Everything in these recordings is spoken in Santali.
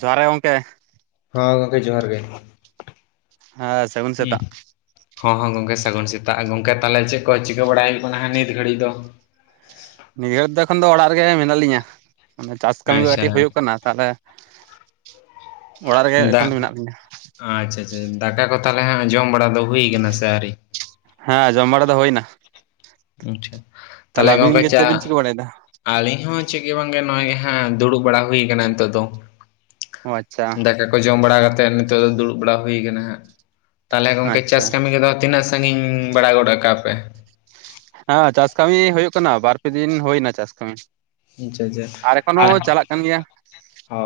ᱡᱚᱦᱟᱨᱮ ᱜᱚᱝᱠᱮ? ᱦᱚᱸ, ᱜᱚᱝᱠᱮ ᱡᱚᱦᱟᱨ ᱜᱮ ᱾ ᱦᱮᱹᱸ,. ᱟᱹᱜᱩᱱ ᱥᱮᱛᱟᱜ ᱦᱚᱸ ᱦᱚᱸ ᱜᱚᱝᱠᱮ ᱥᱟᱹᱜᱩᱱ ᱥᱮᱛᱟᱜ, ᱜᱚᱝᱠᱮ ᱛᱟᱦᱚᱞᱮ ᱪᱮᱫ ᱠᱚ ᱪᱤᱠᱟᱹ ᱵᱟᱲᱟᱭ ᱦᱩᱭᱩᱜ ᱠᱟᱱᱟ ᱱᱤᱛ ᱜᱷᱟᱹᱲᱤᱜ ᱫᱚ? ᱱᱤᱭᱟᱹᱜᱷᱟᱹᱲᱤᱜ ᱫᱚ ᱮᱠᱷᱚᱱ ᱫᱚ ᱚᱲᱟᱜ ᱨᱮᱜᱮ ᱢᱮᱱᱟᱜ ᱞᱤᱧᱟᱹ ᱚᱱᱮ ᱪᱟᱥ ᱠᱟᱹᱢᱤ ᱟᱪᱪᱷᱟ ᱠᱟᱹᱴᱤᱜ ᱦᱩᱭᱩᱜ ᱠᱟᱱᱟ᱾ ᱛᱟᱦᱚᱞᱮ ᱚᱲᱟᱜ ᱨᱮᱜᱮ ᱮᱠᱷᱚᱱ ᱫᱟᱜ ᱫᱚ ᱢᱮᱱᱟᱜ ᱞᱤᱧᱟ᱾ ᱟᱪᱪᱷᱟ ᱟᱪᱪᱷᱟ ᱪᱷᱟ ᱫᱠᱟ ᱠᱚ ᱛᱟᱦᱚᱞᱮ ᱦᱟᱸᱜ ᱡᱚᱢ ᱵᱟᱲᱟ ᱫᱚ ᱦᱩᱭᱩᱭ ᱠᱟᱱᱟ ᱥᱮ ᱟᱹᱣᱨᱤ? ᱦᱮᱸ ᱡᱚᱢ ᱵᱟᱲᱟ ᱫᱚ ᱦᱩᱭᱱᱟ᱾ ᱟᱪᱪᱷᱟ, ᱛᱟᱦᱚᱞᱮ ᱟᱹᱵᱤᱱ ᱜᱚᱝᱠᱮ ᱜᱮ ᱪᱟ ᱪᱮᱫ ᱵᱤᱱ ᱪᱤᱠᱟᱹ ᱵᱟᱲᱟᱭᱮᱫᱟ ᱟᱹᱞᱤᱧ ᱦᱚᱸ ᱪᱮᱜᱮ ᱵᱟᱝ ᱜᱮ ᱱᱚᱜᱼᱚᱭ ᱜᱮ ᱦᱟᱸᱜ ᱫᱩᱲᱩᱵ ᱵᱟᱲᱟ ᱦᱩᱭᱩ ᱠᱟᱱᱟ ᱱᱤᱛᱚᱜ ᱫᱚ᱾ ᱚ ᱟᱪᱪᱷᱟ ᱫᱟᱠᱟ ᱠᱚ ᱡᱚᱢ ᱵᱟᱲᱟ ᱠᱟᱛᱮ ᱱᱤᱛᱚᱜ ᱫᱚ ᱫᱩᱲᱩᱵ ᱵᱟᱲᱟ ᱦᱩᱭ ᱠᱟᱱᱟ ᱦᱟᱸᱜ᱾ ᱛᱟᱦᱚᱞᱮ ᱜᱚᱝᱠᱮ ᱟᱪᱪᱷᱟ ᱪᱟᱥ ᱠᱟᱹᱢᱤ ᱠᱚᱫᱚ ᱛᱤᱱᱟᱹᱜ ᱥᱟᱺᱜᱤᱧ ᱵᱟᱲᱟ ᱜᱚᱰ ᱠᱟᱜ ᱯᱮ? ᱦᱮᱸ, ᱪᱟᱥ ᱠᱟᱹᱢᱤ ᱦᱩᱭᱩᱜ ᱠᱟᱱᱟ ᱵᱟᱨᱯᱮ ᱫᱤᱱ ᱦᱩᱭᱱᱟ ᱪᱟᱥ ᱠᱟᱹᱢᱤ᱾ ᱟᱪᱪᱷᱟ ᱟᱪᱪᱷᱟ ᱟᱨᱮ ᱠᱷᱚᱱ ᱟᱨ ᱦᱚᱸ ᱪᱟᱞᱟᱜ ᱠᱟᱱ ᱜᱮᱭᱟ᱾ ᱚ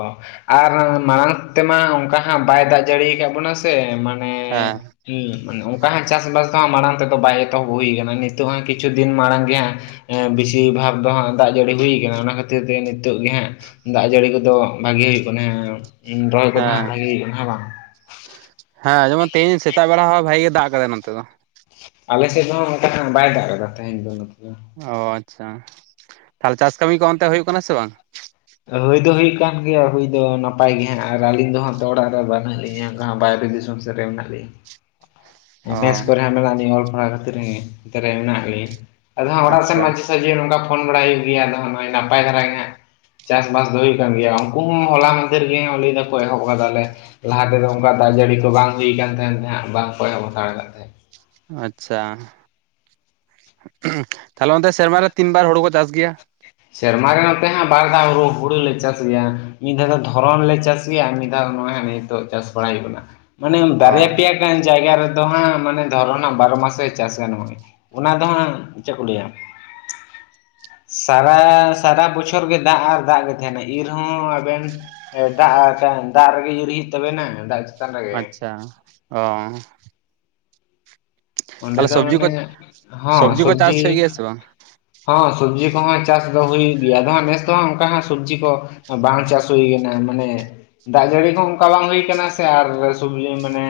ᱟᱨ ᱢᱟᱲᱟᱝ ᱛᱮᱢᱟ ᱚᱱᱠᱟ ᱦᱟᱸᱜ ᱵᱟᱭ ᱫᱟᱜ ᱡᱟᱹᱲᱤᱭᱟ ᱟᱠᱟᱫ ᱵᱚᱱᱟ ᱥᱮ ᱢᱟᱲᱟᱝ ᱾ ᱦᱮᱸ ᱾ ᱦᱮᱸ ᱢᱮ ᱚᱱᱠᱟ ᱦᱟᱸᱜ ᱪᱟᱥᱵᱟᱥ ᱫᱚ ᱦᱟᱸᱜ ᱢᱟᱲᱟᱝ ᱛᱮᱫᱚ ᱵᱟᱭ ᱮᱛᱚᱦᱚᱵ ᱦᱩᱭ ᱟᱠᱟᱱᱟ, ᱱᱤᱛᱚᱜ ᱦᱚᱸ ᱠᱤᱪᱷᱩ ᱫᱤᱱ ᱢᱟᱲᱟᱝ ᱜᱮ ᱦᱟᱸᱜᱼᱼ ᱦᱮᱸ ᱵᱮᱥᱤ ᱵᱷᱟᱜ ᱫᱚ ᱦᱟᱸᱜ ᱫᱟᱜ ᱡᱟᱹᱲᱤ ᱦᱩᱭᱼᱼ ᱠᱟᱱᱟ ᱚᱱᱟ ᱠᱷᱟᱹᱛᱤᱨ ᱛᱮ ᱱᱤᱛᱚᱜ ᱜᱮ ᱦᱟᱸᱜ ᱫᱟᱜ ᱡᱟᱹᱲᱤ ᱠᱚᱫᱚ ᱵᱷᱟᱜᱮ ᱦᱩᱭᱩᱜ ᱠᱟᱱᱟ᱾ ᱨᱚᱦᱚᱭ ᱜᱚᱫ ᱦᱟᱸᱜ ᱦᱮᱸ ᱵᱷᱟᱹᱜᱤ ᱦᱩᱭᱩᱜ ᱠᱟᱱᱟ ᱦᱮᱸ ᱵᱟᱝ? ᱦᱮᱸ, ᱡᱮᱢᱚᱱ ᱛᱮᱦᱤᱧ ᱥᱮᱛᱟᱜ ᱵᱮᱲᱟ ᱦᱚᱸ ᱵᱷᱟᱜᱤ ᱜᱮ ᱫᱟᱜ ᱠᱟᱫᱟᱭ ᱱᱚᱛᱮ ᱫᱚ᱾ ᱟᱞᱮ ᱥᱮᱫ ᱫᱚ ᱱᱚᱠᱟ ᱫᱚ ᱦᱟᱸᱜ ᱵᱟᱭ ᱫᱟᱜ ᱠᱟᱫᱟ ᱛᱟᱦᱮᱧ ᱫᱚ ᱱᱚᱛᱮ ᱫᱚ᱾ ᱚ ᱟᱪᱪᱷᱟ ᱾ ᱛᱟᱦᱚᱞᱮ ᱪᱟᱥ ᱠᱟᱹᱢᱤ ᱠᱚ ᱚᱱᱛᱮ ᱦᱩᱭᱩᱜ ᱠᱟᱱᱟ ᱥᱮ ᱵᱟᱝ? ᱦᱩᱭ ᱫᱚ ᱦᱩᱭᱩᱜ ᱠᱟᱱ ᱜᱮᱭᱟ ᱦᱩᱭ ᱫᱚ ᱱᱟᱯᱟᱭ ᱜᱮ ᱦᱟᱸᱜ ᱟᱨ ᱟᱹᱞᱤᱧ ᱫᱚ ᱦᱟᱸᱜ ᱛᱚ ᱚᱲᱟᱜ ᱨᱮ ᱵᱟᱹᱱᱩᱜ ᱞᱤᱧᱟᱹ ᱵᱟᱭᱨᱮ ᱫᱤᱥᱚᱢᱼᱼ ᱨᱮ ᱢᱮᱱᱟᱜ ᱞᱤᱧᱟ᱾ ᱚ ᱵᱮᱥ ᱠᱚᱨᱮ ᱦᱚᱸ ᱢᱮᱱᱟᱜ ᱞᱤᱧ ᱚᱞ ᱯᱟᱲᱦᱟᱣ ᱠᱷᱟᱹᱛᱤᱨ ᱱᱚᱛᱮ ᱨᱮ ᱢᱮᱱᱟᱜ ᱞᱤᱧ᱾ ᱟᱫᱚ ᱦᱟᱸᱜ ᱚᱲᱟᱜ ᱥᱮᱱ ᱟᱪᱪᱷᱟ ᱢᱟᱡᱷᱤ ᱥᱟᱡᱷᱤ ᱱᱚᱝᱼᱠᱟ ᱦᱟᱸᱜ ᱯᱷᱳᱲ ᱵᱟᱲᱟᱭ ᱦᱩᱭᱩᱜ ᱜᱮᱭᱟ, ᱟᱫᱚ ᱱᱚᱜᱼᱚᱭ ᱱᱟᱯᱟᱭ ᱫᱷᱟᱨᱟ ᱜᱮ ᱦᱟᱸᱜ᱾ ᱪᱟᱥ ᱵᱟᱥ ᱫᱚ ᱦᱩᱭᱩᱜ ᱠᱟᱱ ᱜᱮᱭᱟ, ᱩᱱᱠᱩ ᱦᱚᱸ ᱦᱚᱞᱟ ᱢᱟᱫᱷᱮᱨ ᱨᱮ ᱞᱟᱹᱭ ᱮ ᱟᱠᱚ ᱮᱦᱚᱵ ᱠᱟᱫᱟᱞᱮ ᱾ ᱞᱟᱦᱟ ᱛᱮᱫᱚ ᱚᱱᱠᱟ ᱫᱟᱜ ᱡᱟᱹᱲᱤ ᱠᱚ ᱵᱟᱝ ᱦᱩᱭ ᱟᱠᱟᱱ ᱛᱟᱦᱮᱸ ᱛᱮ ᱵᱟᱝᱠᱚ ᱮᱦᱚᱵ ᱦᱟᱛᱟᱲ ᱟᱠᱟᱫ ᱛᱟᱦᱮᱸᱫ᱾ ᱟᱪᱪᱷᱟ᱾ ᱛᱟᱦᱞᱮ ᱚᱱᱛᱮ ᱥᱮᱨᱢᱟ ᱨᱮ ᱛᱤᱱ ᱵᱟᱨ ᱦᱩᱲᱩ ᱠᱚ ᱪᱟᱥ ᱜᱮᱭᱟ? ᱥᱮᱨᱢᱟ ᱨᱮ ᱱᱚᱛᱮ ᱦᱟᱸᱜ ᱵᱟᱨ ᱫᱷᱟᱹᱣ ᱦᱩᱲᱩ ᱦᱩᱲᱩᱞᱮ ᱪᱟᱥ ᱜᱮᱭᱟ, ᱢᱤᱫ ᱫᱷᱟᱹᱣ ᱫᱚ ᱫᱷᱚᱨᱚᱱ ᱞᱮ ᱪᱟᱥᱼᱼ ᱪᱟᱥ, ᱢᱤᱫ ᱫᱷᱟᱹᱣ ᱱᱚᱜᱼᱚᱭ ᱦᱟᱸᱜ ᱱᱤᱛᱚᱜ ᱪᱟᱥ ᱵᱟᱲᱟᱭ ᱦᱩᱭᱩᱜ ᱠᱟᱱᱟ ᱾ ᱢᱟᱱᱮ ᱚ ᱵᱟᱨᱭᱟ ᱯᱮᱭᱟ ᱜᱟᱱ ᱡᱟᱭᱜᱟ ᱨᱮ᱾ ᱫᱚ ᱦᱟᱸᱜ ᱢᱟᱱᱮ ᱫᱷᱚᱨᱚ ᱱᱟ ᱵᱟᱨᱚ ᱢᱟᱥᱮ ᱪᱟᱥᱟ ᱱᱚᱜᱼᱚᱭ ᱚᱱᱟ ᱫᱚ ᱦᱟᱸᱜ ᱪᱮᱫ ᱠᱚ ᱞᱟᱹᱭᱟᱼᱼ ᱥᱟᱨᱟ ᱥᱟᱨᱟ ᱵᱚᱪᱷᱚᱨ ᱜᱮ ᱫᱟᱜ ᱟᱨ ᱫᱟᱜ ᱜᱮ ᱛᱟᱦᱮᱱᱟ ᱤᱨ ᱦᱚᱸ ᱟᱵᱮᱱᱼᱼ ᱦᱮᱸ ᱫᱟᱜ ᱫᱟᱜ ᱨᱮᱜᱮ ᱤᱨ ᱦᱩᱭᱩᱜ ᱛᱟᱵᱮᱱᱟ ᱫᱟᱜᱼᱼ ᱟᱪᱪᱷᱟ ᱚᱻ ᱚᱸᱰᱮ ᱛᱟᱦᱚᱞᱮ ᱫᱚ ᱥᱚᱵᱽᱡᱤ ᱠᱚ ᱢᱟᱱᱮ ᱦᱚᱸ ᱥᱚᱵᱽᱡᱤ ᱠᱚ ᱥᱚᱵᱡᱤᱼᱼ ᱪᱟᱥ ᱦᱩᱭᱩᱜ ᱜᱮᱭᱟ ᱥᱮ ᱵᱟᱝ? ᱦᱚᱸ ᱥᱚᱵᱽᱡᱤ ᱠᱚᱦᱚᱸ ᱪᱟᱥ ᱫᱚ ᱦᱩᱭᱩᱜ ᱜᱮᱭᱟ ᱟᱫᱚ ᱦᱟᱸᱜ ᱱᱮᱥ ᱫᱚᱦᱟᱜ ᱚᱱᱠᱟ ᱦᱟᱸᱜ ᱥᱚᱵᱡᱤ ᱠᱚᱼᱼ ᱵᱟᱝ ᱪᱟᱥ ᱦᱩᱭ ᱠᱟᱱᱟ ᱢᱟᱱᱮᱼᱼ ᱫᱟᱜ ᱡᱟᱹᱲᱤ ᱦᱚᱸ ᱚᱱᱠᱟ ᱵᱟᱝ ᱦᱩᱭ ᱟᱠᱟᱱᱟ ᱥᱮ ᱟᱨ ᱥᱚᱵᱡᱤ ᱢᱟᱱᱮᱼᱼ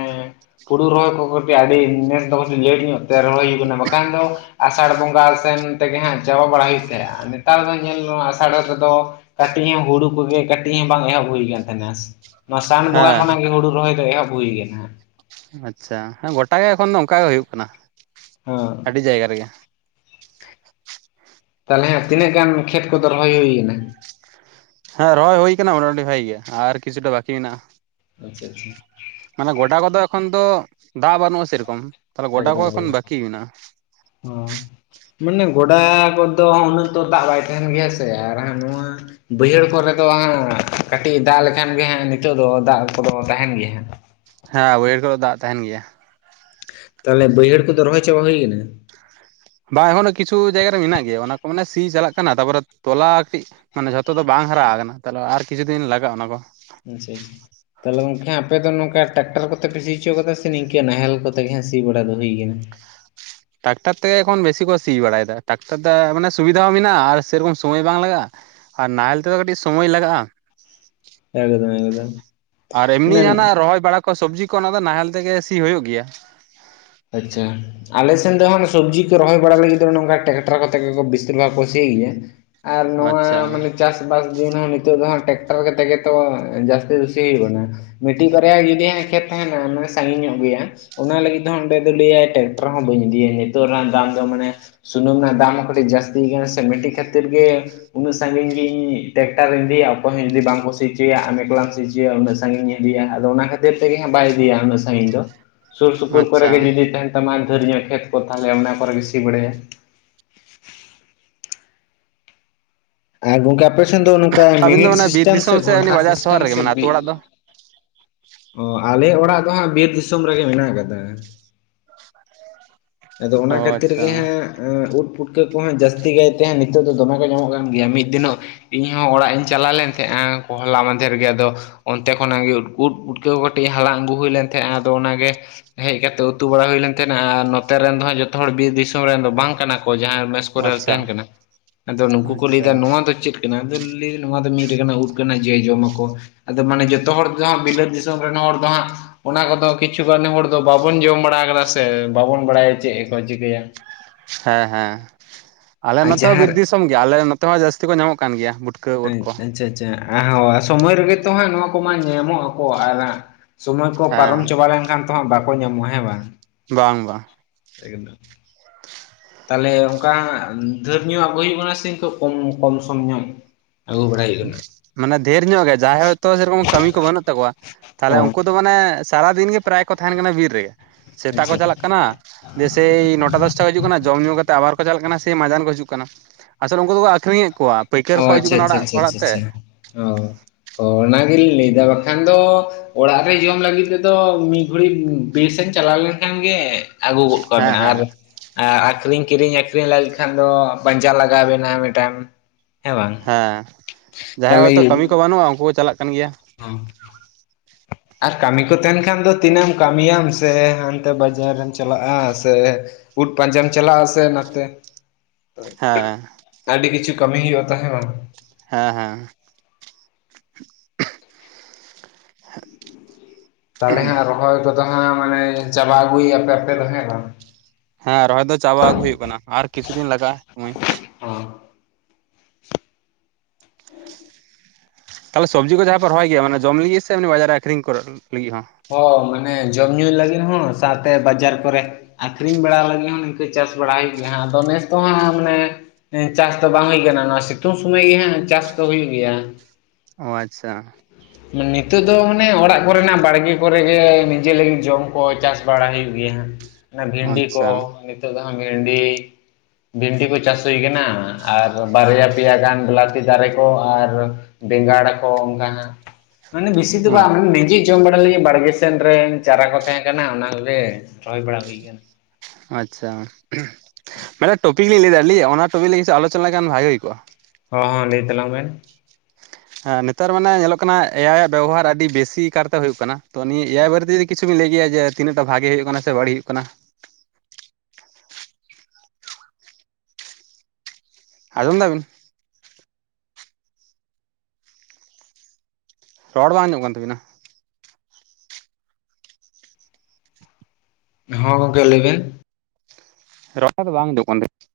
ᱦᱩᱲᱩ ᱨᱚᱦᱚᱭ ᱠᱚ ᱠᱟᱴᱤᱡ ᱟᱹᱰᱤ ᱱᱮᱥ ᱫᱚ ᱞᱮᱴ ᱧᱚᱜ ᱛᱮ ᱨᱚᱦᱚᱭ ᱦᱩᱭᱩᱜ ᱠᱟᱱᱟ ᱵᱟ ᱠᱷᱟᱱ ᱫᱚ ᱟᱥᱟᱲ ᱵᱚᱸᱜᱟ ᱥᱮᱱ ᱛᱮᱜᱮ ᱦᱟᱸᱜ ᱪᱟᱵᱟ ᱵᱟᱲᱟ ᱦᱩᱭᱩᱜ ᱛᱟᱦᱮᱸᱫᱼᱟ᱾ ᱱᱮᱛᱟᱨ ᱫᱚ ᱧᱮᱞ ᱟᱥᱟᱲ ᱨᱮᱫᱚ ᱠᱟᱹᱴᱤᱡ ᱦᱚᱸ ᱦᱩᱲᱩ ᱠᱚᱜᱮ ᱠᱟᱹᱴᱤᱡ ᱦᱚᱸ ᱵᱟᱝ ᱮᱦᱚᱵ ᱦᱩᱭ ᱠᱟᱱᱟᱱ ᱛᱟᱦᱮᱱᱟ᱾ ᱱᱚᱣᱟ ᱥᱟᱱ ᱵᱚᱸᱜᱟ ᱦᱮᱸ ᱠᱷᱚᱱᱟᱜ ᱜᱮ ᱦᱩᱲᱩ ᱨᱚᱦᱚᱭ ᱫᱚ ᱮᱦᱚᱵ ᱦᱩᱭ ᱠᱟᱱᱟ᱾ ᱟᱪᱪᱷᱟ ᱦᱮᱸ ᱜᱚᱴᱟ ᱜᱮ ᱮᱠᱷᱚᱱ ᱫᱚ ᱚᱱᱠᱟ ᱜᱮ ᱦᱩᱭᱩᱜ ᱠᱟᱱᱟ᱾ ᱦᱮᱸᱻ ᱟᱹᱰᱤ ᱡᱟᱭᱜᱟ ᱨᱮᱜᱮ ᱛᱟᱦᱚᱞᱮ ᱦᱮ ᱛᱤᱱᱟᱹᱜ ᱜᱟᱱ ᱠᱷᱮᱛ ᱠᱚᱫᱚ ᱨᱚᱦᱚᱭ ᱦᱩᱭ ᱟᱠᱟᱱᱟ? ᱦᱮᱸ ᱨᱚᱦᱚᱭ ᱦᱩᱭ ᱟᱠᱟᱱᱟ ᱢᱚᱴᱟᱡᱩᱴᱤ ᱵᱷᱟᱜᱤ ᱜᱮ ᱟᱨ ᱠᱤᱪᱷᱩᱴᱟ ᱵᱟᱠᱤ ᱢᱮᱱᱟᱜᱼᱟ᱾ [unintelligible] ᱢᱟᱱᱮ ᱜᱚᱰᱟ ᱠᱚᱫᱚ ᱮᱠᱷᱚᱱ ᱫᱚ ᱫᱟᱜ ᱵᱟᱹᱱᱩᱜᱼᱟ ᱥᱮᱨᱚᱠᱚᱢ ᱛᱟᱦᱚᱞᱮ ᱜᱚᱰᱟ ᱠᱚ ᱮᱠᱫᱚᱢ ᱮᱠᱷᱚᱱ ᱮᱠᱫᱚᱢ ᱵᱟᱹᱠᱤ ᱢᱮᱱᱟᱜᱼᱟ ᱦᱚᱸ ᱢᱟᱱᱮ ᱜᱚᱰᱟ ᱠᱚᱫᱚ ᱩᱱᱟᱹᱜ ᱛᱚ ᱫᱟᱜ ᱵᱟᱭ ᱛᱟᱦᱮᱱ ᱜᱮᱭᱟ ᱥᱮ ᱟᱨ ᱦᱟᱸᱜ ᱱᱚᱣᱟᱼᱼ ᱵᱟᱹᱭᱦᱟᱹᱲ ᱠᱚᱨᱮ ᱫᱚ ᱦᱟᱸᱜ ᱠᱟᱹᱴᱤᱡ ᱫᱟᱜ ᱞᱮᱠᱷᱟᱱ ᱜᱮ ᱦᱟᱸᱜ ᱱᱤᱛᱚᱜ ᱫᱚ ᱫᱟᱜ ᱠᱚᱫᱚ ᱛᱟᱦᱮᱱ ᱜᱮᱭᱟ ᱦᱟᱸᱜ᱾ ᱦᱮᱸ ᱵᱟᱹᱭᱦᱟᱹᱲ ᱠᱚᱨᱮ ᱫᱟᱜ ᱛᱟᱦᱮᱱ ᱜᱮᱭᱟ᱾ ᱛᱟᱦᱚᱞᱮ ᱵᱟᱹᱭᱦᱟᱹᱲ ᱠᱚᱫᱚ ᱨᱚᱦᱚᱭ ᱪᱟᱵᱟ ᱦᱩᱭ ᱠᱟᱱᱟ? ᱵᱟᱝ ᱮᱠᱷᱚᱱᱳ ᱠᱤᱪᱷᱩ ᱡᱟᱭᱜᱟ ᱨᱮ ᱢᱮᱱᱟᱜ ᱜᱮᱭᱟ ᱚᱱᱟ ᱠᱚ ᱢᱮᱟᱱᱮ ᱥᱤ ᱪᱟᱞᱟᱜ ᱠᱟᱱᱟ ᱛᱟᱯᱚᱨᱮ ᱛᱚᱞᱟ ᱠᱟᱹᱴᱤᱡ ᱢᱟᱱᱮ ᱡᱷᱚᱛᱚ ᱫᱚ ᱵᱟᱝ ᱦᱟᱨᱟ ᱟᱠᱟᱱᱟ ᱛᱟᱦᱚᱞᱮ ᱟᱨ ᱠᱤᱪᱷᱩ ᱫᱤᱱ ᱞᱟᱜᱟᱜᱼᱟ ᱚᱱᱟ ᱠᱚ᱾ ᱦᱮ ᱥᱮ [inaudible] ᱛᱟᱦᱚᱞᱮ ᱜᱚᱝᱠᱮ ᱦᱥᱸᱜ ᱟᱯᱮ ᱫᱚ ᱱᱚᱝᱠᱟ ᱴᱨᱟᱠᱴᱟᱨ ᱠᱚᱛᱮ ᱯᱮ ᱥᱤ ᱦᱚᱪᱚ ᱠᱟᱫᱟ ᱥᱮ ᱱᱤᱝᱠᱟ ᱱᱟᱦᱮᱞ ᱠᱚᱛᱮᱜ ᱜᱮ ᱦᱟᱸᱜ ᱥᱤ ᱵᱟᱲᱟ ᱫᱚ ᱦᱩᱭᱟ ᱟᱠᱟᱱᱟ᱾ ᱴᱟᱠᱴᱟᱨ ᱛᱮᱜᱮ ᱮᱠᱷᱚᱱ ᱵᱮᱥᱤ ᱠᱚ ᱥᱤ ᱵᱟᱲᱟᱭᱮᱫᱟ ᱴᱟᱠᱴᱟᱨ ᱫᱚ ᱢᱟᱱᱮ ᱥᱩᱵᱤᱫᱷᱟ ᱦᱚᱸ ᱢᱮᱱᱟᱜᱼᱟ ᱟᱨ ᱥᱮᱨᱚᱠᱚᱢ ᱥᱚᱢᱚᱭ ᱵᱟᱝ ᱞᱟᱜᱟᱜᱼᱟ᱾ ᱟᱨ ᱱᱟᱦᱮᱞ ᱛᱮᱫᱚ ᱠᱟᱹᱴᱤᱡ ᱥᱚᱢᱳᱚᱭ ᱞᱟᱜᱟᱜᱼᱟ᱾ ᱮᱠᱫᱟᱢ ᱮᱠᱫᱟᱢ᱾ ᱟᱨ ᱮᱢᱱᱤ ᱡᱟᱦᱟᱸᱱᱟᱜ ᱨᱚᱦᱚᱭ ᱵᱟᱲᱟ ᱠᱚ ᱥᱚᱵᱽᱡᱤ ᱠᱚ ᱚᱱᱟ ᱫᱚ ᱱᱟᱦᱮᱞ ᱛᱮᱜᱮ ᱥᱤ ᱦᱚᱭᱳᱜ ᱜᱮᱭᱟ᱾ ᱟᱪᱪᱷᱟ᱾ ᱟᱞᱮ ᱥᱮᱱ ᱫᱚ ᱦᱟᱸᱝ ᱥᱚᱵᱽᱡᱤ ᱠᱚ ᱨᱚᱦᱚᱭ ᱵᱟᱲᱟ ᱞᱟᱹᱜᱤᱫ ᱫᱚ ᱱᱚᱝᱠᱟ ᱴᱨᱟᱠᱴᱟᱨ ᱠᱚᱛᱮ ᱜᱮ ᱵᱤᱥᱤᱨ ᱵᱷᱟᱜᱽ ᱠᱚ ᱥᱤ ᱜᱮᱭᱟ᱾ ᱟᱨ ᱱᱚᱣᱟ ᱟᱪᱪᱷᱟ ᱢᱟᱱᱮ ᱪᱟᱥᱵᱟᱥ ᱫᱤᱱ ᱦᱚᱸ ᱱᱤᱛᱚᱜ ᱫᱚ ᱦᱟᱸᱜ ᱴᱮᱠᱴᱟᱨ ᱠᱟᱛᱮ ᱜᱮ ᱛᱚ ᱡᱟᱹᱥᱛᱤ ᱫᱚ ᱥᱤ ᱦᱩᱭᱩᱜ ᱠᱟᱱᱟ᱾ ᱢᱤᱫᱴᱤᱡ ᱵᱟᱨᱭᱟ ᱡᱩᱫᱤ ᱦᱟᱸᱜ ᱠᱷᱮᱛ ᱛᱟᱦᱮᱱᱟ ᱢᱟᱱᱮ ᱥᱟᱺᱜᱤᱧ ᱧᱚᱜ ᱜᱮᱭᱟ ᱦᱟᱸᱜ, ᱚᱱᱟ ᱞᱟᱹᱜᱤᱫ ᱚᱸᱰᱮ ᱫᱚ ᱞᱟᱹᱭᱟᱭ ᱴᱨᱟᱠᱴᱟᱨ ᱦᱚᱸ ᱵᱟᱹᱧ ᱤᱫᱤᱭᱟ ᱱᱤᱛᱚᱜ ᱨᱮᱱᱟᱜ ᱫᱟᱢ ᱫᱚ ᱢᱟᱱᱮ ᱥᱩᱱᱩᱢ ᱨᱮᱱᱟᱜ ᱫᱟᱢ ᱦᱚᱸ ᱠᱟᱹᱴᱤᱡ ᱡᱟᱹᱥᱛᱤᱭ ᱠᱟᱱᱟ ᱥᱮ ᱢᱤᱫᱴᱤᱡ ᱠᱷᱟᱹᱛᱤᱨ ᱜᱮ ᱩᱱᱟᱹᱜ ᱥᱟᱺᱜᱤᱧ ᱜᱤᱧ ᱴᱮᱠᱴᱟᱨᱤᱧ ᱤᱫᱤᱭᱟ ᱚᱠᱚᱭ ᱦᱚᱸ ᱡᱩᱫᱤ ᱵᱟᱝ ᱠᱚ ᱥᱤᱪᱚᱭᱟ ᱟᱢ ᱮᱠᱞᱟᱢ ᱥᱤᱪᱚᱭᱟ ᱩᱱᱟᱹᱜ ᱥᱟᱜᱤᱧ ᱤᱫᱤᱭᱟ ᱦᱟᱸᱜ ᱟᱫᱚ ᱚᱱᱟ ᱠᱷᱟᱹᱛᱤᱨ ᱛᱮᱜᱮ ᱦᱟᱸᱜ ᱵᱟᱭ ᱤᱫᱤᱭᱟ ᱩᱱᱟᱹᱜ ᱥᱟᱜᱤ ᱫᱚ᱾ ᱥᱩᱨ ᱥᱩᱯᱩᱨ ᱠᱚᱨᱮ ᱟᱪᱪᱷᱟ ᱜᱮ ᱡᱩᱫᱤ ᱛᱟᱦᱮᱱ ᱛᱟᱢᱟ ᱫᱷᱮᱨ ᱧᱚᱜ ᱠᱷᱮᱛ ᱠᱚ ᱛᱟᱦᱚᱞᱮ ᱚᱱᱟ ᱠᱚᱨᱮ ᱜᱮ ᱥᱤᱵᱲᱟᱭᱟ᱾ ᱟᱨ ᱜᱚᱝᱠᱮ ᱟᱯᱮᱥᱮᱱ ᱫᱚ ᱱᱚᱝᱠᱟ ᱟᱹᱵᱤᱱ ᱫᱚ ᱢᱤᱱᱤᱴ ᱢᱟᱱᱮ ᱵᱤᱨ ᱥᱤᱥᱴᱮᱢ ᱥᱮ ᱫᱤᱥᱚᱢ ᱩᱱᱤ ᱜᱷᱚᱱᱴᱟ ᱵᱟᱡᱟᱨ ᱥᱚᱦᱚᱨ ᱥᱤᱥᱴᱮᱢ ᱨᱮᱜᱮ ᱥᱮ ᱢᱟᱱᱮ ᱵᱤ ᱟᱹᱛᱩ ᱚᱲᱟᱜ ᱫᱚ ᱚ ᱟᱞᱮ ᱚᱲᱟᱜ ᱫᱚ ᱦᱟᱸᱜ ᱵᱤᱨ ᱫᱤᱥᱚᱢ ᱨᱮᱜᱮ ᱢᱮᱱᱟᱜ ᱠᱟᱫᱟ᱾ ᱟᱫᱚ ᱚᱱᱟ ᱚ ᱠᱷᱟᱹᱛᱤᱨ ᱟᱪᱪᱷᱟ ᱜᱮ ᱦᱟᱸᱜ ᱟᱸᱜ ᱩᱫᱽ ᱯᱷᱩᱴᱠᱟᱹ ᱠᱚ ᱦᱟᱸᱜ ᱡᱟᱹᱥᱛᱤ ᱠᱟᱭᱛᱮ ᱦᱟᱸᱜ ᱱᱤᱛᱚᱜ ᱫᱚ ᱫᱚᱢᱮ ᱠᱚ ᱧᱟᱢᱚᱜ ᱠᱟᱱ ᱜᱮᱭᱟ᱾ ᱢᱤᱫ ᱫᱤᱱᱚᱜ ᱤᱧᱦᱚᱸ ᱚᱲᱟᱜ ᱤᱧ ᱪᱟᱞᱟᱣ ᱞᱮᱱ ᱛᱟᱦᱮᱜ-ᱟ ᱦᱚᱞᱟ ᱢᱟᱫᱷᱮᱨ ᱜᱮ ᱟᱫᱚ ᱚᱱᱛᱮ ᱠᱷᱚᱱᱟᱜ ᱜᱮ ᱩᱫᱽ ᱩᱴᱠᱟᱹ ᱠᱚ ᱠᱟᱹᱴᱤᱡ ᱦᱟᱞᱟᱝ ᱟᱜᱩ ᱦᱩᱭ ᱞᱮᱱ ᱛᱟᱦᱮᱸᱜᱼᱟ ᱟᱫᱚ ᱚᱱᱟ ᱜᱮ ᱦᱮᱡ ᱠᱟᱛᱮ ᱩᱛᱩ ᱵᱟᱲᱟ ᱦᱩᱭ ᱞᱮᱱ ᱛᱟᱦᱮᱱᱟ ᱟᱨ ᱱᱚᱛᱮ ᱨᱮᱱ ᱫᱚ ᱦᱟᱸᱜ ᱡᱚᱛᱚ ᱦᱚᱲ ᱵᱤᱨ ᱫᱤᱥᱚᱢ ᱨᱮᱱ ᱫᱚ ᱵᱟᱝ ᱠᱟᱱᱟ ᱠᱚ ᱡᱟᱦᱟᱸᱭ ᱢᱮᱥ ᱠᱚᱨᱮ ᱞᱮ ᱟᱪᱪᱷᱟ ᱛᱟᱦᱮᱱ ᱠᱟᱱᱟ᱾ ᱟᱫᱚ ᱱᱩᱠᱩ ᱠᱚ ᱟᱪᱪᱷᱟ ᱞᱟᱹᱭᱫᱟ ᱱᱚᱣᱟ ᱫᱚ ᱪᱮᱫ ᱠᱟᱱᱟ ᱟᱫᱚ ᱞᱟᱹᱭ ᱱᱚᱣᱟ ᱫᱚ ᱢᱤᱫ ᱞᱮᱠᱟᱱᱟᱜ ᱩᱫᱽ ᱠᱟᱱᱟ ᱡᱮ ᱡᱚᱢ ᱟᱠᱚ᱾ ᱟᱫᱚ ᱢᱟᱱᱮ ᱡᱚᱛᱚ ᱦᱚᱲ ᱫᱚ ᱦᱟᱸᱜ ᱵᱤᱞᱟᱹᱛ ᱫᱤᱥᱚᱢ ᱨᱮᱱ ᱦᱚᱲ ᱫᱚ ᱦᱟᱸᱜ ᱚᱱᱟ ᱠᱚᱫᱚ ᱠᱤᱪᱷᱩᱜᱟᱱᱤ ᱦᱚᱲ ᱫᱚ ᱵᱟᱵᱚᱱ ᱡᱚᱢ ᱵᱟᱲᱟ ᱠᱟᱫᱟ ᱥᱮ ᱵᱟᱵᱚᱱ ᱵᱟᱲᱟᱭᱟ ᱪᱮᱫ ᱠᱚ ᱪᱤᱠᱟᱹᱭᱟ᱾ ᱦᱮᱸ ᱦᱮᱸ ᱟᱞᱮ ᱟᱨ ᱱᱚᱛᱮ ᱦᱚᱸ ᱵᱤᱨ ᱡᱟᱦᱟᱸ ᱫᱤᱥᱚᱢ ᱜᱮ ᱟᱞᱮ ᱱᱚᱛᱮ ᱦᱚᱸ ᱡᱟᱹᱥᱛᱤ ᱠᱚ ᱧᱟᱢᱚᱜ ᱠᱟᱱ ᱜᱮᱭᱟ ᱵᱩᱴ ᱦᱟᱸᱧ ᱟᱪᱪᱷᱟ ᱟᱪᱪᱷᱟ ᱟ ᱦᱚᱸ ᱥᱚᱢᱚᱭ ᱨᱮᱜᱮ ᱛᱚ ᱦᱟᱸᱜ ᱱᱚᱣᱟ ᱠᱚᱢᱟ ᱧᱟᱢᱚᱜ ᱟᱠᱚ ᱟᱨ ᱥᱚᱢᱚᱭ ᱠᱚ ᱯᱟᱨᱚᱢ ᱦᱮᱸ ᱪᱟᱵᱟ ᱞᱮᱱᱠᱷᱟᱱ ᱛᱚ ᱦᱟᱸᱜ ᱵᱟᱠᱚ ᱧᱟᱢᱚᱜᱼᱟ ᱦᱮᱸ ᱵᱟᱝ᱾ ᱵᱟᱝ ᱵᱟᱝ᱾ [inaudible] ᱛᱟᱦᱞᱮ ᱚᱱᱠᱟᱱᱟᱜ ᱫᱷᱟᱹᱨ ᱧᱚᱜ ᱟᱜᱩᱭ ᱦᱩᱭᱩᱜ ᱠᱟᱱᱟ ᱥᱮ ᱤᱝᱠᱟᱹ ᱠᱚᱢ ᱠᱚᱢ ᱥᱚᱢ ᱧᱚᱜ᱾ ᱟᱜᱩ ᱵᱟᱲᱟᱭ ᱡᱩᱭᱩᱜ ᱢᱟᱱᱮ ᱰᱷᱮᱨ ᱧᱚᱜ ᱜᱮ᱾ ᱡᱟᱦᱟᱸᱭ ᱦᱚᱳᱭᱛᱳ ᱥᱮᱨᱚᱠᱚᱢ ᱠᱟᱹᱢᱤ ᱠᱚ ᱵᱟᱹᱱᱩᱜ ᱛᱟᱠᱚᱣᱟ ᱚ ᱛᱟᱦᱞᱮ ᱩᱱᱠᱩ ᱫᱚ ᱢᱟᱱᱮ ᱥᱟᱨᱟᱫᱤᱱ ᱜᱮ ᱯᱨᱟᱭ ᱠᱚ ᱛᱟᱦᱮᱱ ᱠᱟᱱᱟ ᱵᱤᱨ ᱨᱮᱜᱮ᱾ ᱥᱮᱛᱟᱜ ᱠᱚ ᱟᱪᱪᱷᱟ ᱪᱟᱞᱟᱜ ᱠᱟᱱᱟ᱾ ᱡᱮᱥᱮᱭ ᱱᱚᱴᱟ ᱫᱚᱥᱴᱟ ᱠᱚ ᱦᱤᱡᱩᱜ ᱠᱟᱱᱟ᱾ ᱡᱚᱢ ᱧᱩ ᱠᱟᱛᱮᱜ ᱟᱵᱟᱨ ᱠᱚ ᱪᱟᱞᱟᱜ ᱠᱟᱱᱟ ᱥᱮ ᱢᱟᱡᱟᱱ ᱠᱚ ᱦᱤᱡᱩᱜ ᱠᱟᱱᱟ᱾ ᱟᱥᱚᱞᱮ ᱩᱱᱠᱩ ᱫᱚᱠᱚ ᱟᱠᱷᱨᱤᱧᱮᱫ ᱠᱚᱣᱟ ᱯᱟᱹᱭᱠᱟᱹᱨ ᱚ ᱠᱚᱠᱚ ᱦᱤᱡᱩᱜ ᱟᱪᱪᱷᱟ ᱟᱪᱪᱷᱟ ᱠᱟᱱᱟ ᱚᱲᱟᱜ᱾ ᱟᱪᱪᱷᱟ ᱟᱪᱪᱷᱟ ᱛᱮ ᱟᱪᱪᱷᱟ ᱚ ᱚᱱᱟᱜᱮᱞᱤᱧ ᱞᱟᱹᱭᱫᱟ ᱵᱟᱠᱷᱟᱱ ᱫᱚ ᱚᱲᱟᱜ ᱨᱮ ᱡᱚᱢ ᱞᱟᱹᱜᱤᱫ ᱛᱮᱫᱚ ᱢᱤᱫ ᱜᱷᱚᱲᱤᱡ ᱵᱤᱨ ᱥᱮᱱ ᱪᱟᱞᱟᱣ ᱞᱮᱱᱠᱷᱟᱱ ᱜᱮ ᱟᱹᱜᱩ ᱜᱚᱫ ᱦᱮᱸ ᱠᱚᱣᱟᱵᱱᱟ ᱦᱮᱸ ᱟᱨ ᱟᱨ ᱟᱠᱷᱨᱤᱧ ᱠᱤᱨᱤᱧ ᱟᱠᱷᱨᱤᱧ ᱞᱟᱹᱜᱤᱫ ᱠᱷᱟᱱ ᱫᱚ ᱯᱟᱸᱡᱟ ᱞᱟᱜᱟᱣ ᱵᱮᱱᱟ ᱢᱤᱫᱴᱟᱝ᱾ ᱦᱮᱸ ᱵᱟᱝ ᱦᱮᱸ ᱡᱟᱦᱟᱸᱭ ᱦᱚᱭᱛᱚ ᱠᱟᱹᱢᱤ ᱠᱚ ᱵᱟᱹᱱᱩᱜᱼᱟ ᱩᱱᱠᱩ ᱠᱚ ᱪᱟᱞᱟᱜ ᱠᱟᱱ ᱜᱮᱭᱟ᱾ ᱚ᱾ ᱟᱨ ᱠᱟᱹᱢᱤ ᱠᱚ ᱛᱟᱦᱮᱱ ᱠᱷᱟᱱ ᱫᱚ ᱛᱤᱱᱟᱹᱜ ᱮᱢ ᱠᱟᱹᱢᱤᱭᱟᱢ ᱥᱮ ᱦᱟᱱᱛᱮ ᱵᱟᱡᱟᱨᱮᱢ ᱪᱟᱞᱟᱜᱼᱟ ᱥᱮ ᱩᱫᱽ ᱯᱟᱸᱡᱟᱢ ᱪᱟᱞᱟᱜ ᱟᱥᱮ ᱱᱟᱛᱮ ᱦᱮᱸ᱾ ᱟᱹᱰᱤ ᱠᱤᱪᱷᱩ ᱠᱟᱹᱢᱤ ᱦᱩᱭᱩᱜᱼᱟ, ᱛᱟᱦᱮᱸ ᱵᱟᱝ? ᱦᱮᱸ ᱦᱮᱸ᱾ [inaudible] ᱛᱟᱦᱚᱞᱮ ᱦᱟᱸᱜ ᱨᱚᱦᱚᱭ ᱠᱚᱫᱚ ᱦᱟᱸᱜ ᱢᱟᱱᱮ ᱪᱟᱵᱟ ᱟᱹᱜᱩᱭ ᱟᱯᱮ ᱦᱮᱸ ᱵᱟᱝ? ᱦᱮᱸ ᱨᱚᱦᱚᱭ ᱫᱚ ᱪᱟᱵᱟ ᱟᱹᱜᱩ ᱦᱩᱭᱩᱜ ᱠᱟᱱᱟ ᱟᱨ ᱠᱤᱪᱷᱩ ᱫᱤᱱ ᱞᱟᱜᱟᱜᱼᱟ ᱦᱚᱸᱭ ᱛᱟᱦᱚᱞᱮ ᱥᱚᱵᱽᱡᱤ ᱠᱚ ᱡᱟᱦᱟᱸ ᱯᱮ ᱨᱚᱦᱚᱭ ᱜᱮᱭᱟ, ᱢᱟᱱᱮ ᱡᱚᱢ ᱞᱟᱹᱜᱤᱫ ᱥᱮ ᱮᱢᱱᱮ ᱵᱟᱡᱟᱨ ᱨᱮ ᱟᱹᱠᱷᱨᱤᱧ ᱠᱚᱨ ᱞᱟᱹᱜᱤᱫ ᱦᱚᱸ? ᱦᱚᱸ ᱢᱟᱱᱮ ᱡᱚᱢ ᱧᱩᱭ ᱞᱟᱹᱜᱤᱫ ᱦᱚᱸ, ᱥᱟᱶᱛᱮ ᱵᱟᱡᱟᱨ ᱠᱚᱨᱮ ᱟᱹᱠᱷᱨᱤᱧ ᱵᱟᱲᱟ ᱞᱟᱹᱜᱤᱫ ᱦᱚᱸ ᱱᱤᱝᱠᱟᱹ ᱪᱟᱥ ᱵᱟᱲᱟᱭ ᱦᱩᱭᱩᱜ ᱜᱮᱭᱟ ᱦᱟᱸᱜ, ᱟᱫᱚ ᱱᱮᱥ ᱫᱚ ᱦᱟᱸ ᱢᱟᱱᱮ ᱪᱟᱥ ᱫᱚ ᱵᱟᱝ ᱦᱩᱭ ᱠᱟᱱᱟ᱾ ᱱᱚᱣᱟ ᱥᱤᱛᱩᱝ ᱥᱩᱢᱚᱭ ᱜᱮ ᱦᱟᱜ ᱪᱟᱥ ᱫᱚ ᱦᱩᱭᱩᱜ ᱜᱮᱭᱟ᱾ ᱚ ᱟᱪᱪᱷᱟ᱾ ᱱᱤᱛᱚᱜ ᱫᱚ ᱢᱟᱱᱮ ᱚᱲᱟᱜ ᱠᱚᱨᱮᱱᱟᱜ ᱵᱟᱲᱜᱮ ᱠᱚᱨᱮ ᱜᱮ ᱱᱤᱡᱮ ᱞᱟᱹᱜᱤᱫ ᱡᱚᱢ ᱠᱚ ᱪᱟᱥ ᱵᱟᱲᱟ ᱦᱩᱭᱩᱜ ᱜᱮᱭᱟ ᱦᱟᱜ, ᱚᱱᱟ ᱵᱷᱤᱱᱰᱤ ᱠᱚ᱾ ᱟᱪᱪᱷᱟ ᱱᱤᱛᱚᱜ ᱫᱚ ᱦᱟᱸᱜ ᱰᱷᱤᱱᱰᱤ ᱵᱷᱤᱱᱰᱤ ᱠᱚ ᱪᱟᱥ ᱦᱩᱭ ᱠᱟᱱᱟ ᱟᱨ ᱵᱟᱨᱭᱟ ᱯᱮᱭᱟ ᱜᱟᱱ ᱵᱤᱞᱟᱹᱛᱤ ᱫᱟᱨᱮ ᱠᱚ ᱟᱨ ᱵᱮᱸᱜᱟᱲ ᱠᱚ, ᱚᱱᱠᱟ ᱦᱟᱜ ᱢᱟᱱᱮ ᱵᱮᱥᱤ ᱫᱚ ᱵᱟᱝ ᱢᱟᱱᱮ ᱱᱤᱡᱮ ᱡᱚᱢ ᱵᱟᱲᱟ ᱞᱟᱜᱤ ᱵᱟᱲᱜᱮ ᱥᱮᱱ ᱨᱮᱱ ᱪᱟᱨᱟ ᱠᱚ ᱛᱮᱦᱮᱸ ᱠᱟᱱᱟ᱾ ᱚᱱᱟ ᱠᱚᱜᱮ ᱨᱚᱦᱚᱭ ᱵᱟᱲᱟ ᱦᱩᱭ ᱠᱟᱱᱟ᱾ ᱟᱪᱪᱷᱟ, ᱢᱟᱱᱮ ᱴᱚᱯᱤᱠ ᱞᱤᱧ ᱞᱟᱹᱭ ᱮᱫᱟ ᱟᱹᱞᱤ ᱚᱱᱟ ᱴᱚᱯᱤᱠ ᱞᱟᱹᱜᱤᱫ ᱥᱮ ᱟᱞᱳᱪᱚᱱᱟ ᱞᱮᱱᱠᱷᱟᱱ ᱵᱷᱟᱹᱜᱤ ᱦᱩᱭ ᱠᱚᱜᱼᱟ? ᱦᱚᱸ ᱦᱚᱸ ᱞᱟᱹᱭ ᱛᱟᱞᱟᱝ ᱢᱮᱱ ᱦᱮᱸ ᱱᱮᱛᱟᱨ ᱢᱟᱱᱮ ᱧᱮᱞᱚᱜ ᱠᱟᱱᱟ ᱮᱟᱭᱭᱟᱜ ᱵᱮᱵᱚᱦᱟᱨ ᱟᱹᱰᱤ ᱵᱮᱥᱤ ᱠᱟᱨᱛᱮ ᱦᱩᱭᱩᱜ ᱠᱟᱱᱟ ᱛᱚ, ᱱᱤᱭᱟᱹ ᱮ ᱟᱭ ᱵᱟᱹᱨᱛᱤ ᱠᱤᱪᱷᱩᱵᱤᱱ ᱞᱟᱹᱭ ᱜᱮᱭᱟ ᱡᱮ ᱛᱤᱱᱟᱹᱜ ᱴᱟ ᱵᱷᱟᱹᱜᱮ ᱦᱩᱭᱩᱜ ᱠᱟᱱᱟ ᱥᱮ ᱵᱟᱹᱲᱤᱡ ᱦᱩᱭᱩᱜ ᱠᱟᱱᱟ? ᱟᱡᱚᱢ ᱮᱫᱟ ᱵᱤᱱ? ᱨᱚᱲ ᱵᱟᱝ ᱟᱸᱡᱚᱢᱚᱜ ᱠᱟᱱ ᱛᱟᱠᱤᱱᱟ᱾ ᱦᱚ ᱜᱚᱢᱠᱮ ᱞᱟᱹᱭ ᱵᱮᱱ᱾ ᱨᱚᱲ ᱫᱚ ᱵᱟᱝ ᱦᱤᱡᱩᱜ ᱠᱟᱱ ᱛᱟᱵᱤᱱ?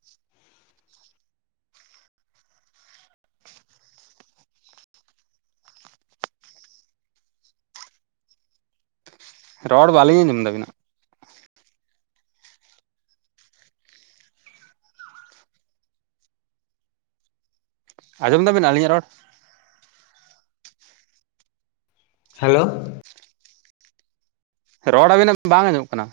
ᱨᱚᱲ ᱵᱟᱞᱤᱧ ᱟᱸᱡᱚᱢ ᱫᱟ ᱟᱵᱤᱱᱟᱜ? ᱟᱸᱡᱚᱢ ᱫᱟᱵᱤᱱ ᱟᱹᱞᱤᱧᱟᱜ ᱨᱚᱲ? ᱦᱮᱞᱳ᱾ ᱨᱚᱲ ᱟᱵᱤᱱᱟᱜ ᱵᱟᱝ ᱟᱸᱡᱚᱜ ᱠᱟᱱᱟ᱾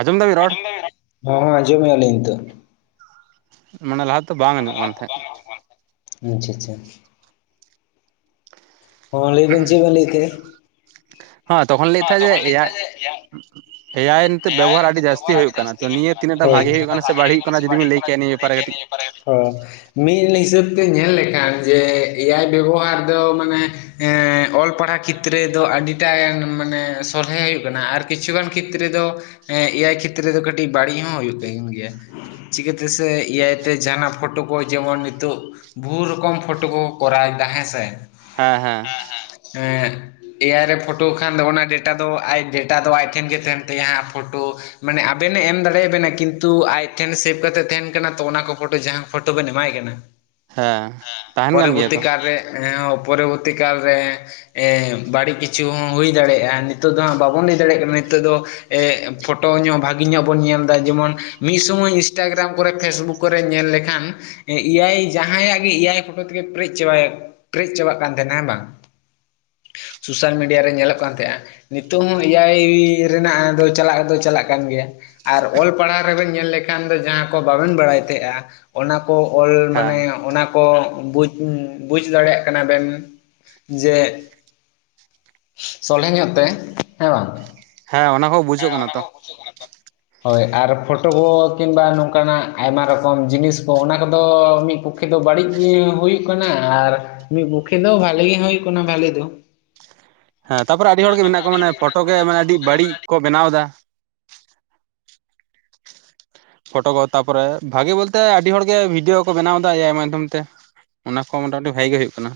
ᱟᱸᱡᱚᱢ ᱮᱫᱟ ᱵᱤᱱ ᱨᱚᱲ? ᱦᱚᱸ ᱦᱚᱸ ᱟᱡᱚᱢ ᱮᱜ ᱟᱹᱞᱤᱧ ᱱᱤᱛᱚᱜ᱾ ᱢᱟᱱᱮ ᱞᱟᱦᱟ ᱛᱮ ᱵᱟᱝ ᱟᱡᱚᱢᱚᱜ ᱠᱟᱱ ᱛᱟᱦᱮᱸᱜ ᱟᱪᱪᱷᱟ, ᱟᱪᱪᱷᱟ᱾ ᱦᱚᱸ ᱞᱮᱭᱵᱤᱱ ᱪᱮᱜ ᱵᱤᱱ ᱞᱮᱭᱮᱜ ᱛᱟᱦᱮᱸᱜ? ᱦᱚᱸ ᱛᱚᱠᱷᱚᱱ ᱞᱮᱭᱮᱜ ᱛᱟᱦᱮᱸᱜ ᱡᱮ ᱮᱟᱭ ᱮᱭᱟᱭ ᱵᱮᱵᱚᱦᱟᱨ ᱟᱹᱰᱤ ᱡᱟᱹᱥᱛᱤ ᱦᱩᱭᱩᱜ ᱠᱟᱱᱟ ᱛᱚ᱾ ᱱᱤᱭᱟᱹ ᱛᱤᱱᱟᱹᱜᱴᱟᱝ ᱵᱷᱟᱹᱜᱮ ᱦᱳᱭᱳᱜ ᱠᱟᱱᱟ ᱥᱮ ᱵᱟᱹᱲᱤᱜ ᱦᱩᱭᱩᱜ ᱠᱟᱱᱟ᱾ ᱡᱩᱫᱤᱵᱤᱱ ᱞᱮᱭ ᱠᱮᱭᱟ ᱱᱤᱭᱟᱹ ᱵᱮᱯᱟᱨᱮ ᱠᱟᱹᱴᱤᱡ? ᱚ ᱢᱤᱜ ᱦᱤᱥᱟᱹᱵ ᱛᱮ ᱧᱮᱞ ᱞᱮᱠᱷᱟᱱ ᱡᱮ ᱮᱭᱟᱭ ᱵᱮᱵᱚᱦᱟᱨ ᱫᱚ ᱢᱟᱱᱮ ᱮ ᱚᱞ ᱯᱟᱲᱟ ᱠᱷᱮᱛᱨᱮ ᱫᱚ ᱟᱹᱰᱤᱴᱟᱜ ᱢᱟᱱᱮ ᱥᱚᱞᱦᱮ ᱦᱩᱭᱩᱜ ᱠᱟᱱᱟ ᱟᱨ ᱠᱤᱪᱷᱩ ᱜᱟᱱ ᱠᱷᱮᱛᱨᱮ ᱠᱷᱮᱛᱨᱮ ᱫᱚ ᱮᱭᱟᱭ ᱠᱷᱮᱛᱨᱮ ᱨᱮᱫᱚ ᱠᱟᱹᱴᱤᱜ ᱵᱟᱹᱲᱤᱜ ᱦᱚᱸ ᱦᱩᱭᱩᱜ ᱛᱟᱦᱮᱱ ᱜᱮᱭᱟ᱾ ᱪᱤᱠᱟᱹᱛᱮᱥᱮ ᱮᱟᱭᱛᱮ ᱡᱟᱦᱟᱱᱟᱜ ᱯᱷᱚᱴᱚ ᱠᱚ ᱡᱮᱢᱚᱱ ᱱᱤᱛᱳᱜ ᱵᱚᱦᱩ ᱨᱚᱠᱚᱢ ᱯᱷᱳᱴᱳ ᱠᱚ ᱠᱚᱨᱟᱣᱫᱟ ᱦᱮᱸᱥᱮ᱾ ᱦᱮᱸ ᱦᱮᱸ᱾ ᱮᱭᱟᱭ ᱨᱮ ᱯᱷᱳᱴᱳ ᱠᱷᱟᱱ ᱫᱚ ᱚᱱᱟ ᱰᱮᱴᱟ ᱫᱚ ᱟᱭ ᱰᱮᱴᱟ ᱫᱚ ᱟᱡᱽ ᱴᱷᱮᱱ ᱜᱮ ᱛᱟᱦᱮᱱ ᱮᱭᱟᱭ ᱟᱜ ᱯᱷᱳᱴᱳ ᱢᱟᱱᱮ ᱟᱵᱮᱱ ᱮᱢ ᱫᱟᱲᱮᱭ ᱟᱵᱮᱱᱟ, ᱠᱤᱱᱛᱩ ᱟᱡ ᱴᱷᱮᱱ ᱥᱮᱵᱷ ᱠᱟᱛᱮᱫ ᱛᱟᱦᱮᱱ ᱠᱟᱱᱟ ᱛᱚ᱾ ᱚᱱᱟ ᱠᱚ ᱯᱷᱚᱴᱚ ᱡᱟᱦᱟᱸ ᱯᱷᱴᱫᱚᱵᱮᱱ ᱮᱢᱟᱭ ᱠᱟᱱᱟ, ᱦᱮᱸ ᱛᱟᱦᱮᱱ ᱠᱟᱱ ᱜᱮᱭᱟ ᱯᱚᱨᱚᱵᱚᱨᱛᱤ ᱛᱚ ᱠᱟᱞᱨᱮ ᱦᱮᱸ ᱦᱚᱸ ᱯᱚᱨᱚᱵᱚᱨᱛᱤ ᱠᱟᱞ ᱨᱮ ᱮᱸ, ᱵᱟᱹᱲᱤᱡ ᱠᱤᱪᱷᱩ ᱦᱚᱸ ᱦᱩᱭ ᱫᱟᱲᱮᱭᱟᱜ-ᱟ ᱱᱤᱛᱳᱜ ᱫᱚ ᱦᱟᱸᱜ ᱵᱟᱵᱚᱱ ᱞᱮᱭ ᱫᱟᱲᱮᱭᱟᱜ ᱠᱟᱱᱟ ᱱᱤᱛᱳᱜ ᱫᱚ᱾ ᱮᱸ, ᱯᱷᱚᱴᱳ ᱧᱚᱜ ᱵᱷᱟᱹᱜᱤ ᱧᱚᱜ ᱵᱚᱱ ᱧᱮᱞᱫᱟ ᱡᱮᱢᱚᱱ ᱢᱤᱫ ᱥᱳᱢᱳᱭ ᱤᱱᱥᱴᱟᱜᱨᱟᱢ ᱠᱚᱨᱮ ᱯᱷᱮᱥᱵᱩᱠ ᱠᱚᱨᱮ ᱧᱮᱞ ᱞᱮᱠᱷᱟᱱ ᱮᱭᱟᱭ ᱡᱟᱦᱟᱸᱭᱟᱜ ᱜᱮ ᱮᱭᱟᱭ ᱯᱷᱚᱴᱚ ᱛᱮᱜᱮ ᱯᱮᱨᱮᱡ ᱪᱟᱵᱟᱭᱟ᱾ ᱯᱮᱨᱮᱡ ᱪᱟᱵᱟᱜ ᱠᱟᱱ ᱛᱟᱸᱦᱮᱱᱟ ᱦᱮᱸ ᱵᱟᱝ᱾ ᱥᱳᱥᱟᱞ ᱢᱤᱰᱤᱭᱟ ᱨᱮ ᱧᱮᱞᱚᱜ ᱠᱟᱱ ᱛᱟᱦᱮᱸᱜ-ᱟ ᱱᱤᱛᱳᱝ ᱮᱭᱟᱭ ᱨᱮᱱᱟᱜ ᱦᱮᱸ, ᱪᱟᱞᱟᱜ ᱫᱚ ᱪᱟᱞᱟᱜ ᱠᱟᱱ ᱜᱮᱭᱟ ᱟᱨ ᱚᱞ ᱯᱟᱲᱦᱟᱣ ᱨᱮᱵᱮᱱ ᱧᱮᱞ ᱞᱮᱠ ᱠᱷᱟᱱ ᱫᱚ ᱡᱟᱦᱟᱸ ᱠᱚ ᱵᱟᱵᱮᱱ ᱵᱟᱲᱟᱭ ᱛᱟᱦᱮᱸᱜ-ᱟ ᱚᱱᱟ ᱠᱚ ᱚᱞ ᱢᱟᱱᱮ ᱦᱮᱸ ᱚᱱᱟ ᱠᱚ ᱵᱩᱡᱽ, ᱵᱩᱡ ᱫᱟᱲᱮᱭᱟᱜ ᱠᱟᱱᱟ ᱵᱮᱱ ᱡᱮ ᱥᱚᱞᱦᱮ ᱧᱚᱜ ᱛᱮ ᱦᱮᱸ ᱵᱟᱝ? ᱦᱮᱸ ᱚᱱᱟ ᱠᱚ ᱦᱮᱸ ᱵᱩᱡᱚᱜ ᱠᱟᱱᱟ ᱚᱱᱟ ᱛᱚ ᱦᱚᱸ ᱵᱩᱡᱷᱩᱜ ᱠᱟᱱᱟ ᱛᱚ᱾ ᱦᱳᱭ ᱟᱨ ᱯᱷᱚᱴᱚ ᱠᱚ ᱠᱤᱝᱵᱟ ᱱᱚᱝᱠᱟᱱᱟᱜ ᱟᱭᱢᱟ ᱨᱚᱠᱚᱢ ᱡᱤᱱᱤᱥ ᱠᱚ ᱚᱱᱟ ᱠᱚᱫᱚ ᱢᱤᱜ ᱯᱚᱠ ᱯᱚᱠᱠᱷᱮ ᱫᱚ ᱵᱟᱹᱲᱤᱡ ᱜᱮ ᱦᱩᱭᱩᱜ ᱠᱟᱱᱟ ᱟᱨ ᱢᱤᱫ ᱯᱚᱠᱠᱷᱮ ᱫᱚ ᱵᱷᱟᱞᱤ ᱜᱮ ᱦᱳᱭᱳᱜ ᱠᱟᱱᱟ ᱵᱷᱟᱞᱤ ᱫᱚ᱾ ᱦᱮᱸ ᱛᱟᱯᱚᱨᱮ ᱟᱹᱰᱤ ᱦᱚᱲ ᱜᱮ ᱢᱮᱱᱟᱜ ᱠᱚᱣᱟ ᱢᱟᱱᱮ ᱯᱷᱚᱴᱚ ᱜᱮ ᱢᱟᱱᱮ ᱟᱹᱰᱤ ᱵᱟᱹᱲᱤᱡ ᱠᱚ ᱵᱮᱱᱟᱣᱫᱟ᱾ ᱯᱷᱚᱴᱚ ᱠᱚ ᱛᱟᱯᱚᱨᱮ ᱵᱷᱟᱜᱤ ᱵᱚᱞᱛᱮ ᱟᱹᱰᱤ ᱦᱚᱲᱜᱮ ᱵᱷᱤᱰᱭᱳ ᱠᱚ ᱵᱮᱱᱟᱣ ᱫᱟ ᱮᱭᱟᱭ ᱢᱟᱫᱽᱫᱷᱚᱢ ᱛᱮ᱾ ᱚᱱᱟ ᱠᱚ ᱢᱚᱴᱟᱢᱚᱴᱤ ᱵᱷᱟᱜᱤ ᱜᱮ ᱦᱩᱭᱩᱜ ᱠᱟᱱᱟ᱾